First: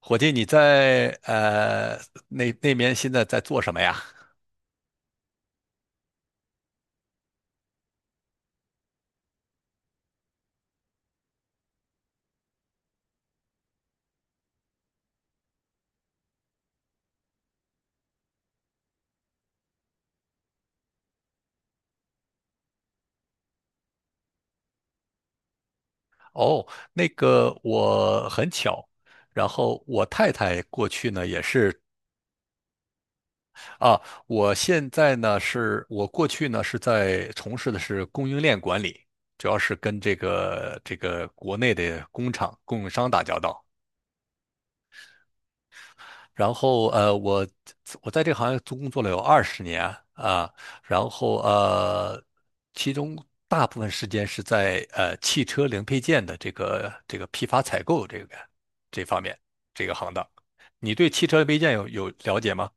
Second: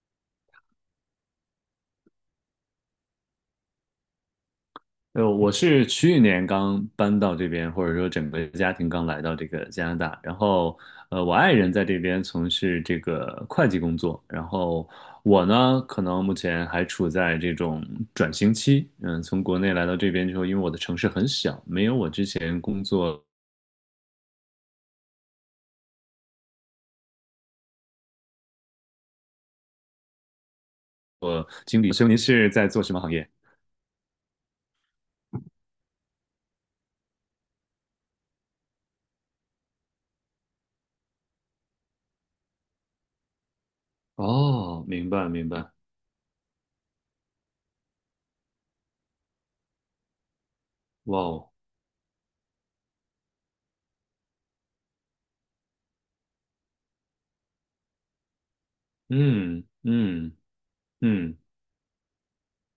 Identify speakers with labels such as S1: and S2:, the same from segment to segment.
S1: 伙计，你在那边现在在做什么呀？
S2: 我是去年刚搬到这边，或者说整个家庭刚来到这个加拿大。然后，我爱人在这边从事这个会计工作，然后我呢，可能目前还处在这种转型期。嗯，从国内来到这边之后，因为我的城市很小，没有我之前工作
S1: 哦，那个我很巧，然后我太太过去呢也是
S2: 经历。所以您是在做什么行业？
S1: 啊，我现在呢是我过去呢是在从事的是供应链管理，主要是跟这个国内的工厂供应商打交道。
S2: 哦，明白明白。
S1: 然后我在这个行业工作了有20年啊，然
S2: 哇
S1: 后
S2: 哦。
S1: 其中大部分时间是在汽车零配件的这个批发采购这个这方面
S2: 嗯
S1: 这个行当。
S2: 嗯
S1: 你对汽车
S2: 嗯。
S1: 零配件有了解吗？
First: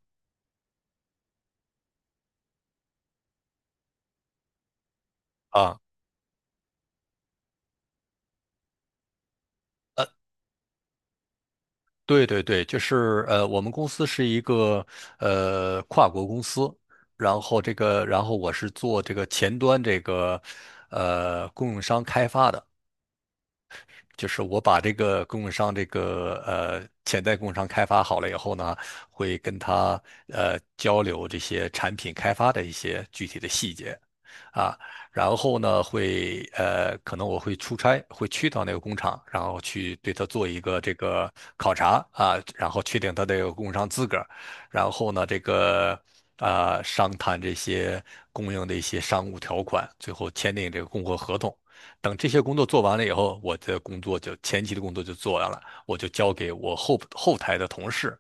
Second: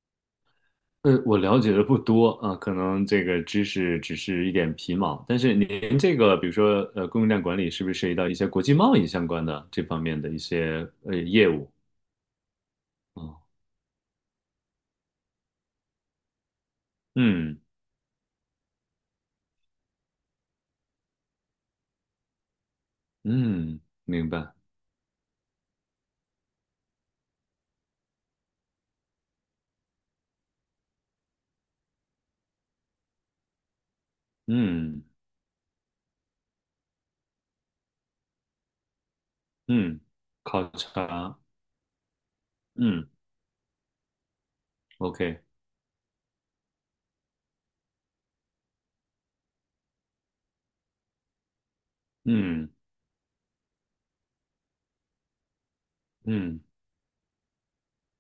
S2: 我了解的不多啊，可能这个知识只是一点皮毛。但是
S1: 啊？
S2: 您这个，比如说供应链管理是不是涉及到一些国际贸易相关的这方
S1: 呃，
S2: 面的一些业务？
S1: 对，就是
S2: 啊？
S1: 我们公司是一个跨国公司，然
S2: 嗯
S1: 后这个，然后我是做这个前端这个供应商开发的。
S2: 嗯，
S1: 就
S2: 明
S1: 是
S2: 白。
S1: 我把这个供应商这个潜在供应商开发好了以后呢，会跟他交流这些产品开发的一些具体的细节啊，
S2: 嗯
S1: 然后呢会可能我会出差，会去到那个工厂，然后去
S2: 嗯，
S1: 对他做一
S2: 考
S1: 个这个
S2: 察。
S1: 考察啊，然后确
S2: 嗯
S1: 定他的供应商资格，然后呢这
S2: ，OK。
S1: 个。啊、商谈这些供应的一些商务条款，最后签订这个供货合同。等这些工作
S2: 嗯
S1: 做完了以后，我的工作就前期的工作就做完了，我就交给
S2: 嗯
S1: 我后台的同事，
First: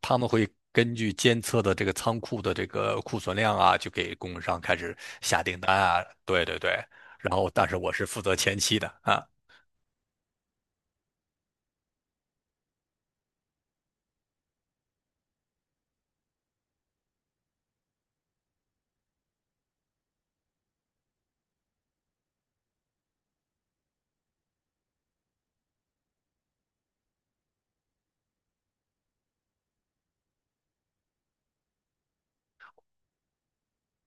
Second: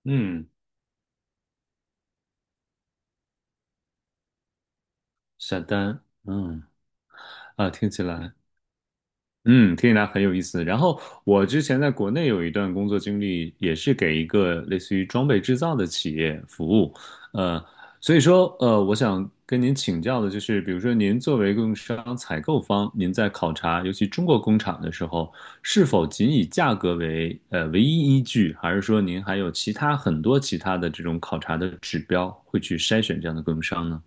S1: 他们会
S2: 嗯，
S1: 根据监测的这个仓库的这个库存量啊，就给供应商开始下订
S2: 下
S1: 单
S2: 单。
S1: 啊。对对
S2: 嗯
S1: 对，然后但
S2: 啊，
S1: 是
S2: 听
S1: 我
S2: 起
S1: 是负
S2: 来。
S1: 责前期的啊。
S2: 嗯，听起来很有意思。然后我之前在国内有一段工作经历，也是给一个类似于装备制造的企业服务。呃，所以说，我想跟您请教的就是，比如说您作为供应商采购方，您在考察尤其中国工厂的时候，是否仅以价格为唯一依据，还是说您还有其他很多其他的这种考察的指标会去筛选这样的供应商呢？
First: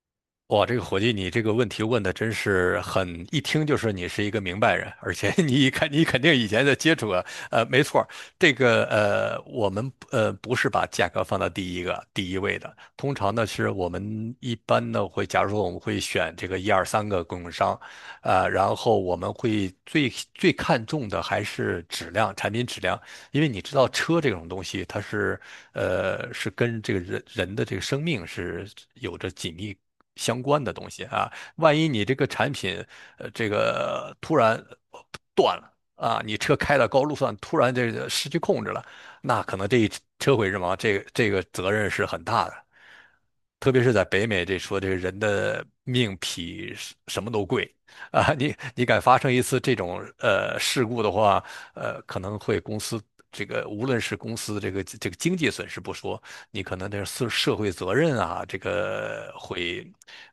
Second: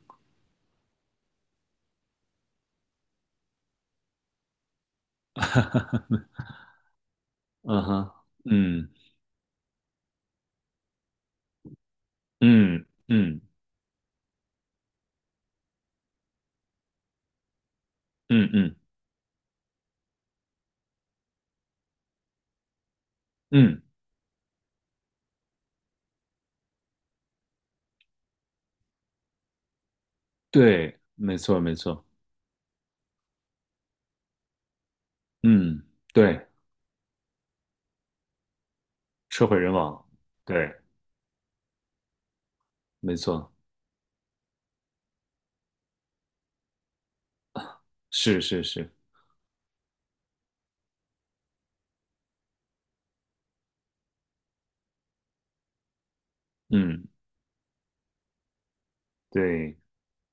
S1: 哇，这个伙计，你这个问题问的真是很，一听就是你是一个明白人，而且 你看，你肯 定以前在接触过。没
S2: 嗯
S1: 错儿。
S2: 哈。
S1: 这个
S2: 嗯
S1: 我们不是把价格放到第一个第一位的，
S2: 嗯
S1: 通常
S2: 嗯
S1: 呢是我们一般呢会，假如说我们会选这个1、2、3个供应商，
S2: 嗯嗯
S1: 然
S2: 嗯。
S1: 后我们会最看重的还是质量，产品质量，因为你知
S2: 嗯，
S1: 道车这种东西，它是是跟这个人人的这个生命是有着紧密相关的东
S2: 对，
S1: 西啊。
S2: 没错，没
S1: 万一你
S2: 错。
S1: 这个产品这个突然呃断了
S2: 嗯，
S1: 啊，你
S2: 对，
S1: 车开到高速上突然这个失去控制了，那
S2: 车
S1: 可
S2: 毁
S1: 能
S2: 人
S1: 这一
S2: 亡。
S1: 车毁人
S2: 对，
S1: 亡，这个这个责任是很大的。
S2: 没错。
S1: 特别是在北美，这说这个人的命比什么都贵啊，
S2: 是
S1: 你
S2: 是
S1: 你
S2: 是。
S1: 敢发生一次这种事故的话，可能会公司这个无论是公司这个这个经济损失不说，你可能这个
S2: 嗯，
S1: 社会责任啊，这个
S2: 对，
S1: 会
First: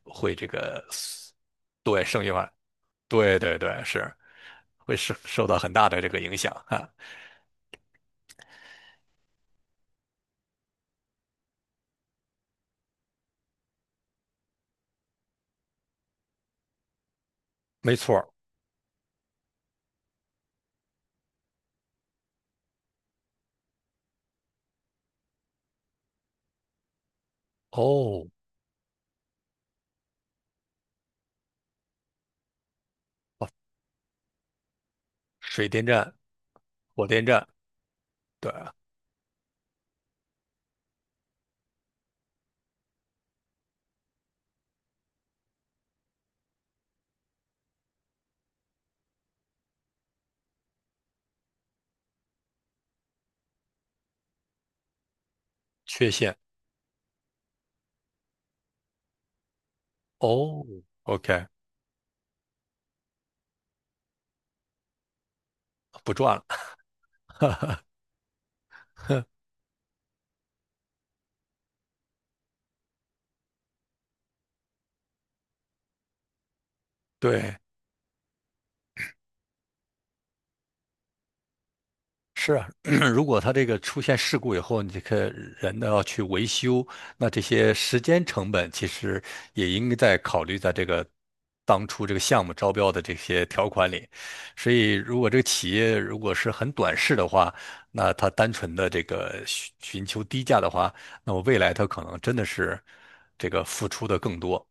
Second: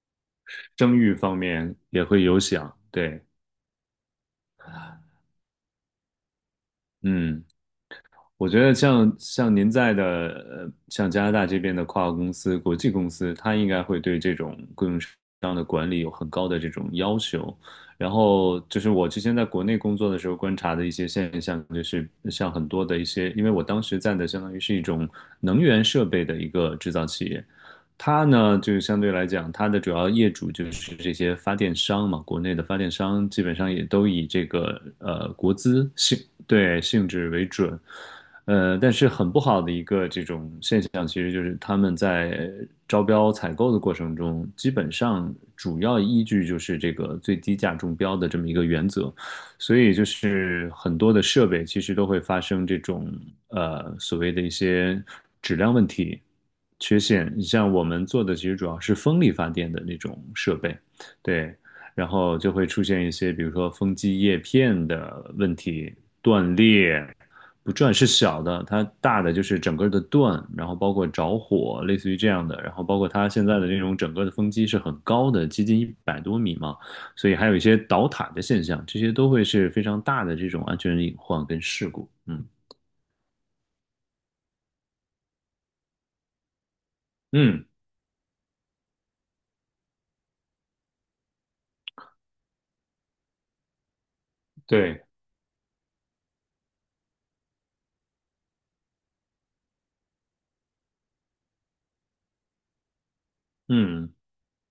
S1: 会这个
S2: 生育方面也
S1: 对
S2: 会
S1: 生意
S2: 有
S1: 化，
S2: 响。对，
S1: 对对对，是会受到很大的这个影响啊，
S2: 嗯。我觉得像您在的，像加拿大这边的跨国公司、国际公司，它应该会对这种供应商的管理有很高的这种要求。
S1: 没
S2: 然
S1: 错儿。
S2: 后就是我之前在国内工作的时候观察的一些现象，就是像很多的一些，因为我当时在的相当于是一种能源设备的一个制造企业，它
S1: 哦，
S2: 呢就是相对来讲，它的主要业主就是这些发电商嘛，国内的发电商基本上也都以这个国
S1: 水电
S2: 资
S1: 站、
S2: 性，对，
S1: 火
S2: 性
S1: 电
S2: 质
S1: 站，
S2: 为准。
S1: 对，
S2: 但是很不好的一个这种现象，其实就是他们在招标采购的过程中，基本上主要依据就是这个最低价中标的这么一个原则，所以就是很多的设备其实都会发生这种所谓的一些质量问
S1: 缺
S2: 题、
S1: 陷，
S2: 缺陷。你像我们做的其实主要是风力发电的那种设
S1: 哦
S2: 备。
S1: ，OK，
S2: 对，然后就会出现一些比如说风机叶片的问题
S1: 不赚
S2: 断裂。不
S1: 了，
S2: 转是小的，它大 的就是整个的断，然后包括着火，类似于这样的，然后包括它现在的这种整个的风机是很高的，接近100多米嘛，所以还有
S1: 对。
S2: 一些倒塌的现象，这些都会是非常大的这种安全隐患跟事故。嗯
S1: 是啊，如果他这个出现事故以后，你这个人呢要去维修，那这
S2: 嗯，
S1: 些时间成本其实也应该在考虑在这个当初这个项目招标的这些条款里。所以，
S2: 对，
S1: 如果这个企业如果是很短视的话，那他单纯的这个寻求低价的话，那么未来他可能真的是这个付出
S2: 嗯。
S1: 的更多。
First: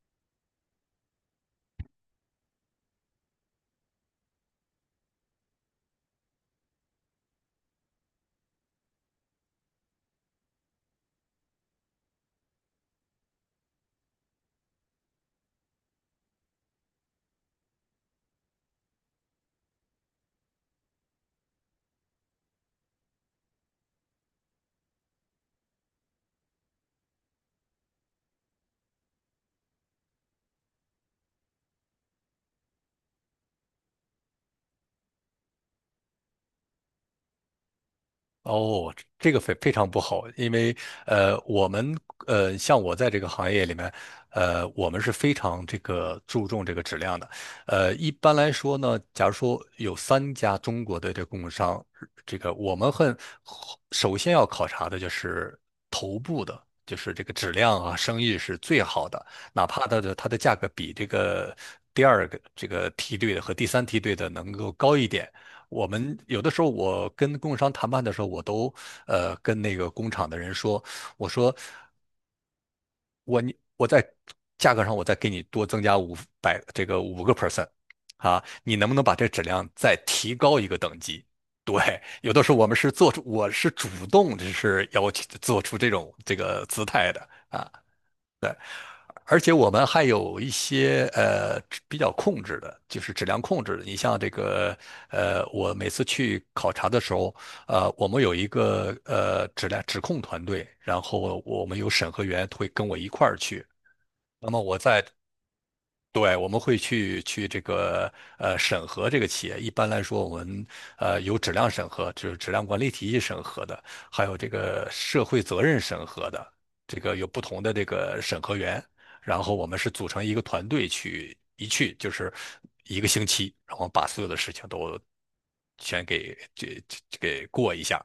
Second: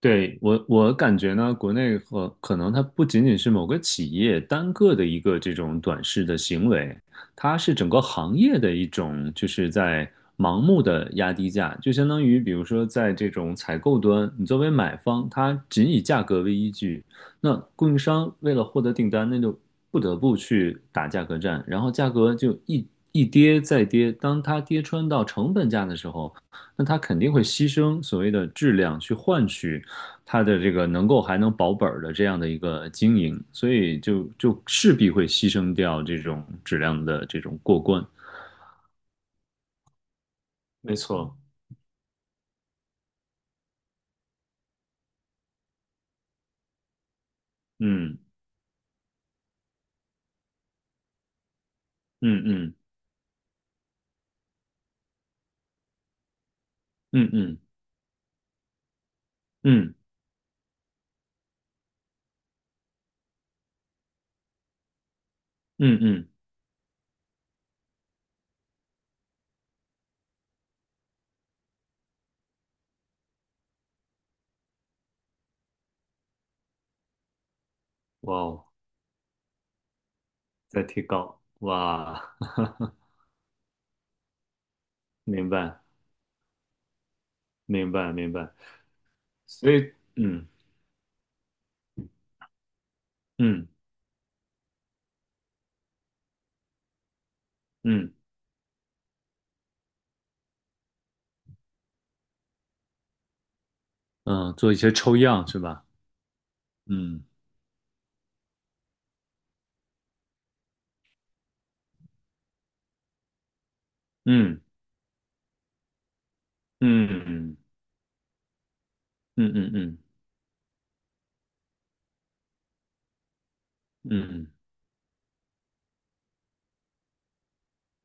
S2: 对，我感觉呢，国内和可能它不仅仅是某个企业单个的一个这种短视的行为，它是整个行业的一种，就是在盲目的压低价，就相当于比如说在这种采购端，你作为买方，它仅以价格为依据，那供应商为了获得订单，那就不得不去打价格战，然后价格就一跌再跌，当它跌穿到成本价的时候，那它肯定会牺牲所谓的质量去换取。它的这个能够还能保本的这样的一个经营，所以就势必会牺牲掉这种质量的这种过关。
S1: 哦，这这个非常不好，因为
S2: 没错。
S1: 我们像我在这个行业里面，我们是非常这个注重这个质量的。一
S2: 嗯
S1: 般来说呢，假如说有3家中国的这个供应商，这
S2: 嗯
S1: 个
S2: 嗯
S1: 我们很首先要考察的就是头部的，就是这
S2: 嗯
S1: 个质
S2: 嗯
S1: 量啊，生意是最好的，哪怕
S2: 嗯
S1: 它的价格比这个第2个这个梯队的和第3梯队的能够高一点。我
S2: 嗯
S1: 们
S2: 嗯。
S1: 有的时候，我跟供应商谈判的时候，我都跟那个工厂的人说，我说我你我在价格上我再给你多增加五百这个5%
S2: 哇
S1: 啊，
S2: 哦，
S1: 你能不能把这质量再提高一个
S2: 在
S1: 等
S2: 提
S1: 级？
S2: 高，
S1: 对，
S2: 哇。
S1: 有的时候我们是 做出我是主动就是要求
S2: 明
S1: 做出
S2: 白
S1: 这种这个姿态的啊。
S2: 明白明白。
S1: 而且我
S2: 所
S1: 们
S2: 以
S1: 还有
S2: 嗯
S1: 一些比较控制的，就是质量控
S2: 嗯
S1: 制的。你像这个我每次去考察的时候，我
S2: 嗯
S1: 们有一个质量质控团队，然后我们有审核员会跟我一块儿去。那
S2: 嗯，
S1: 么
S2: 做一
S1: 我
S2: 些
S1: 在
S2: 抽样是吧？
S1: 对，我们会去
S2: 嗯
S1: 去这个审核这个企业。一般来说，我们有质量审核，就是质量管理体系审核的，还有这
S2: 嗯
S1: 个社会责任审核的，这个
S2: 嗯
S1: 有不
S2: 嗯
S1: 同的这个审核员。然
S2: 嗯
S1: 后我
S2: 嗯
S1: 们是
S2: 嗯
S1: 组成一个团队去一去就是一个星期，然后把
S2: 嗯。
S1: 所有的事
S2: 嗯，
S1: 情都全给这给过一下，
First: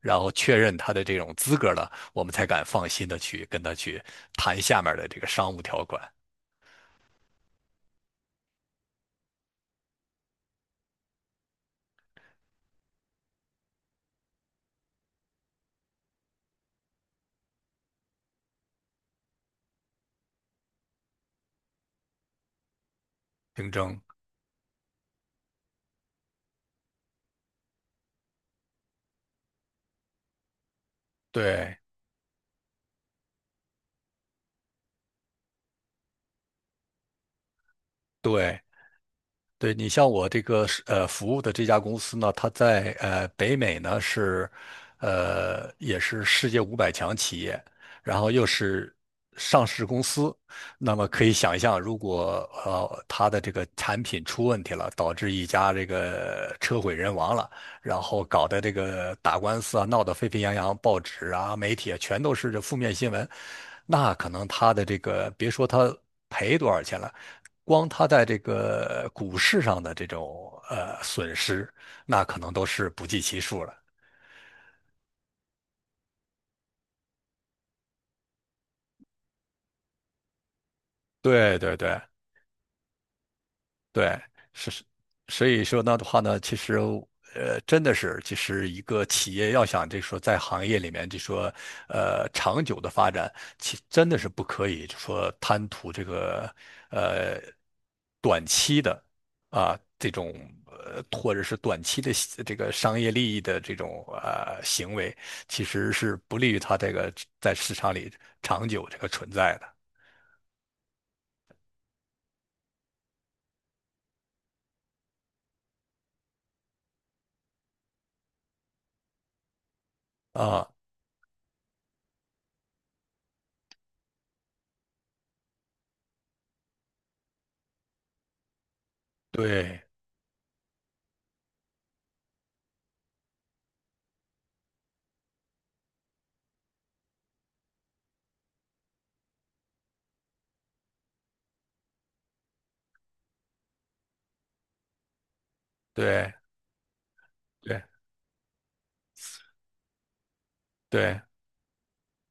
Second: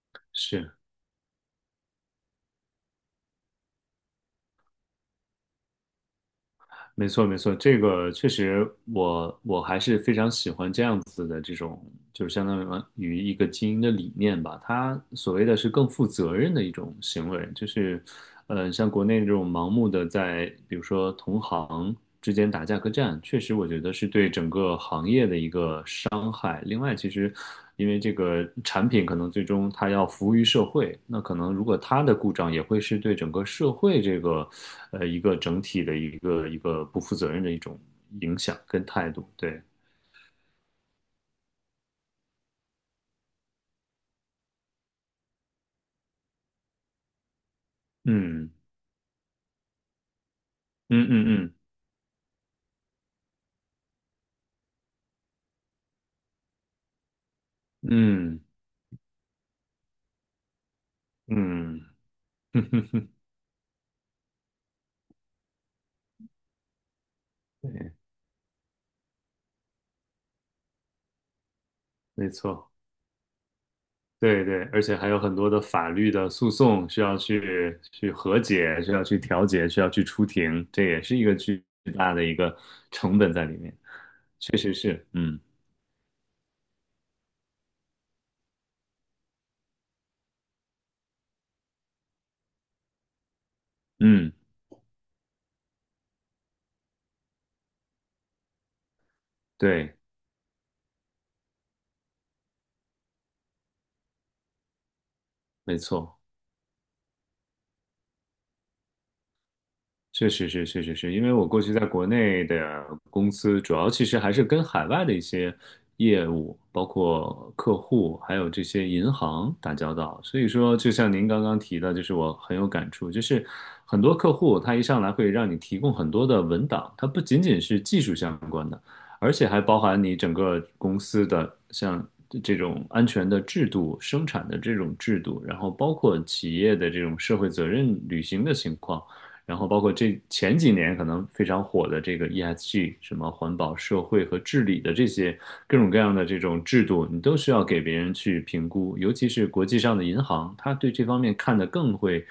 S1: 然后确认
S2: 是。
S1: 他的这种资格了，我们才敢放心的去跟他去谈下面的这个商务条款
S2: 没错，没错，这个确实我还是非常喜欢这样子的这种，就是相当于一个经营的理念吧。它所谓的是更负责任的一种行为，就是，像国内这种盲目的在，比如说同行之间打价格战，确实我
S1: 竞
S2: 觉得
S1: 争。
S2: 是对整个行业的一个伤害。另外，其实因为这个产品可能最终它要服务于社会，那可能如果
S1: 对
S2: 它的故障也会是对整个社会这个一个整体的一个一个不负责任的一种影响
S1: 对
S2: 跟态度。对。
S1: 对，你像我这个是服务的这家公司呢，它在北美呢是，也是世界500强企业，然后又
S2: 嗯
S1: 是上市公司，那
S2: 嗯
S1: 么可以
S2: 嗯
S1: 想象，如果它的这个产品出问题了，导致一家这个车毁人亡了，然后
S2: 嗯
S1: 搞得这个打官司啊，闹得沸沸扬扬，报纸啊、媒
S2: 嗯
S1: 体啊全都是
S2: 嗯。
S1: 这负面新 闻，那可能他的这个，别说他赔多少钱了，光
S2: 对，
S1: 他在这个股市上的这种损失，那
S2: 没
S1: 可能都
S2: 错。
S1: 是不计其数了。
S2: 对对，而且还有很多的法律的诉讼需要去和解，需要去调解，需要去出庭，这也是一个
S1: 对
S2: 巨
S1: 对对，
S2: 大的一个成本在里面。
S1: 对，
S2: 确
S1: 是，
S2: 实
S1: 是
S2: 是。嗯
S1: 所以说那的话呢，其实真的是，其实一个企业要想就说在行业里面就说长久的发展，其真的是
S2: 嗯，
S1: 不可以就说贪图这个呃短期的啊
S2: 对，
S1: 这种或者是短期的这个商业利益的这种行为，其
S2: 没
S1: 实是
S2: 错。
S1: 不利于它这个在市场里长久这个存在的
S2: 确实是，确实是，因为我过去在国内的公司，主要其实还是跟海外的一些业务，包括客户，还有这些银行打交道。所以
S1: 啊，
S2: 说，就像您刚刚提的，就是我很有感触，就是很多客户他一上来会让你提供很多的文档，它不仅仅是技术相关的，而且还包
S1: 对，
S2: 含你整个公司的像这种安全的制度、生产的这种制度，然后包括企业的这种社会责任履行的情况。然后包括这前几年可能非常火的这个 ESG,什么环保、社会和治理的这些各种各样的
S1: 对
S2: 这种制度，你都需要给别
S1: 对
S2: 人去评估，尤其是国际上的银行，它对这方
S1: 对
S2: 面看得更会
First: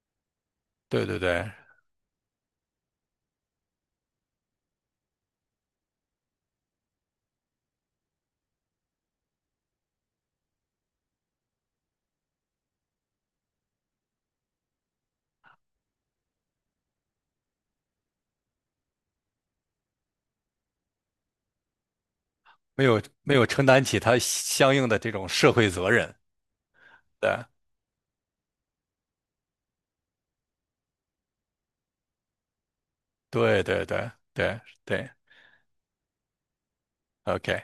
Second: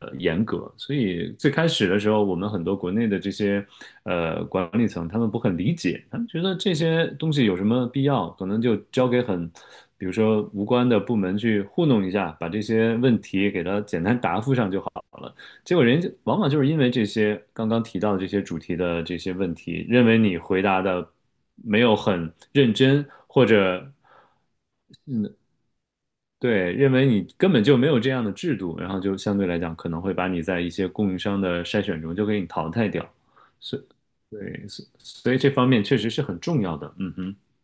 S2: 严格。所
S1: 对对
S2: 以
S1: 对。
S2: 最开始的时候，我们很多国内的这些管理层，他们不很理解，他们觉得这些东西有什么必要，可能就交给很。比如说无关的部门去糊弄一下，把这些问题给它简单答复上就好。结果人家往往就是因为这些刚刚提到的这些主题的这些问题，认为你回答的没有很认
S1: 没有
S2: 真，
S1: 没
S2: 或
S1: 有承担
S2: 者
S1: 起他相应的这种社会责任。
S2: 对，认为你
S1: 对
S2: 根本就没有这样的制度，然后就相对来讲可能会把你在一些供应商的筛选中就给你淘汰掉。
S1: 对
S2: 所以，
S1: 对对对
S2: 对，所
S1: 对
S2: 所以这方面确实是很重要的。嗯哼。
S1: ，OK，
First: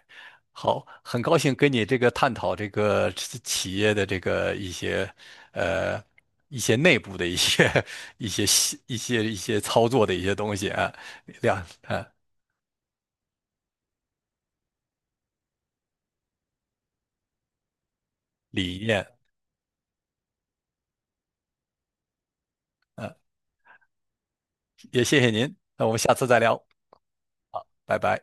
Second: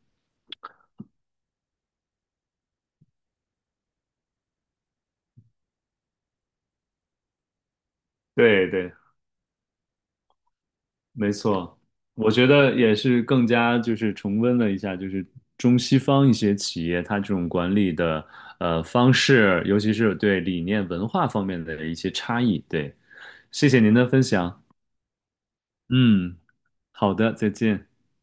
S1: 好，很高兴跟你这个探讨这个企业的这个一些呃一些内部的一些 一些
S2: 对对。
S1: 一些一些操作的一些东西啊，
S2: 没
S1: 两
S2: 错，
S1: 啊
S2: 我觉得也是更加就是重温了一下，就是中西方一些企业它这种管理的
S1: 理念
S2: 方式，尤其是对理念文化方面的一些差异。对，
S1: 啊，
S2: 谢谢您的分享。
S1: 也谢谢您，那我们下次再
S2: 嗯，
S1: 聊，
S2: 好的，再见。
S1: 拜拜。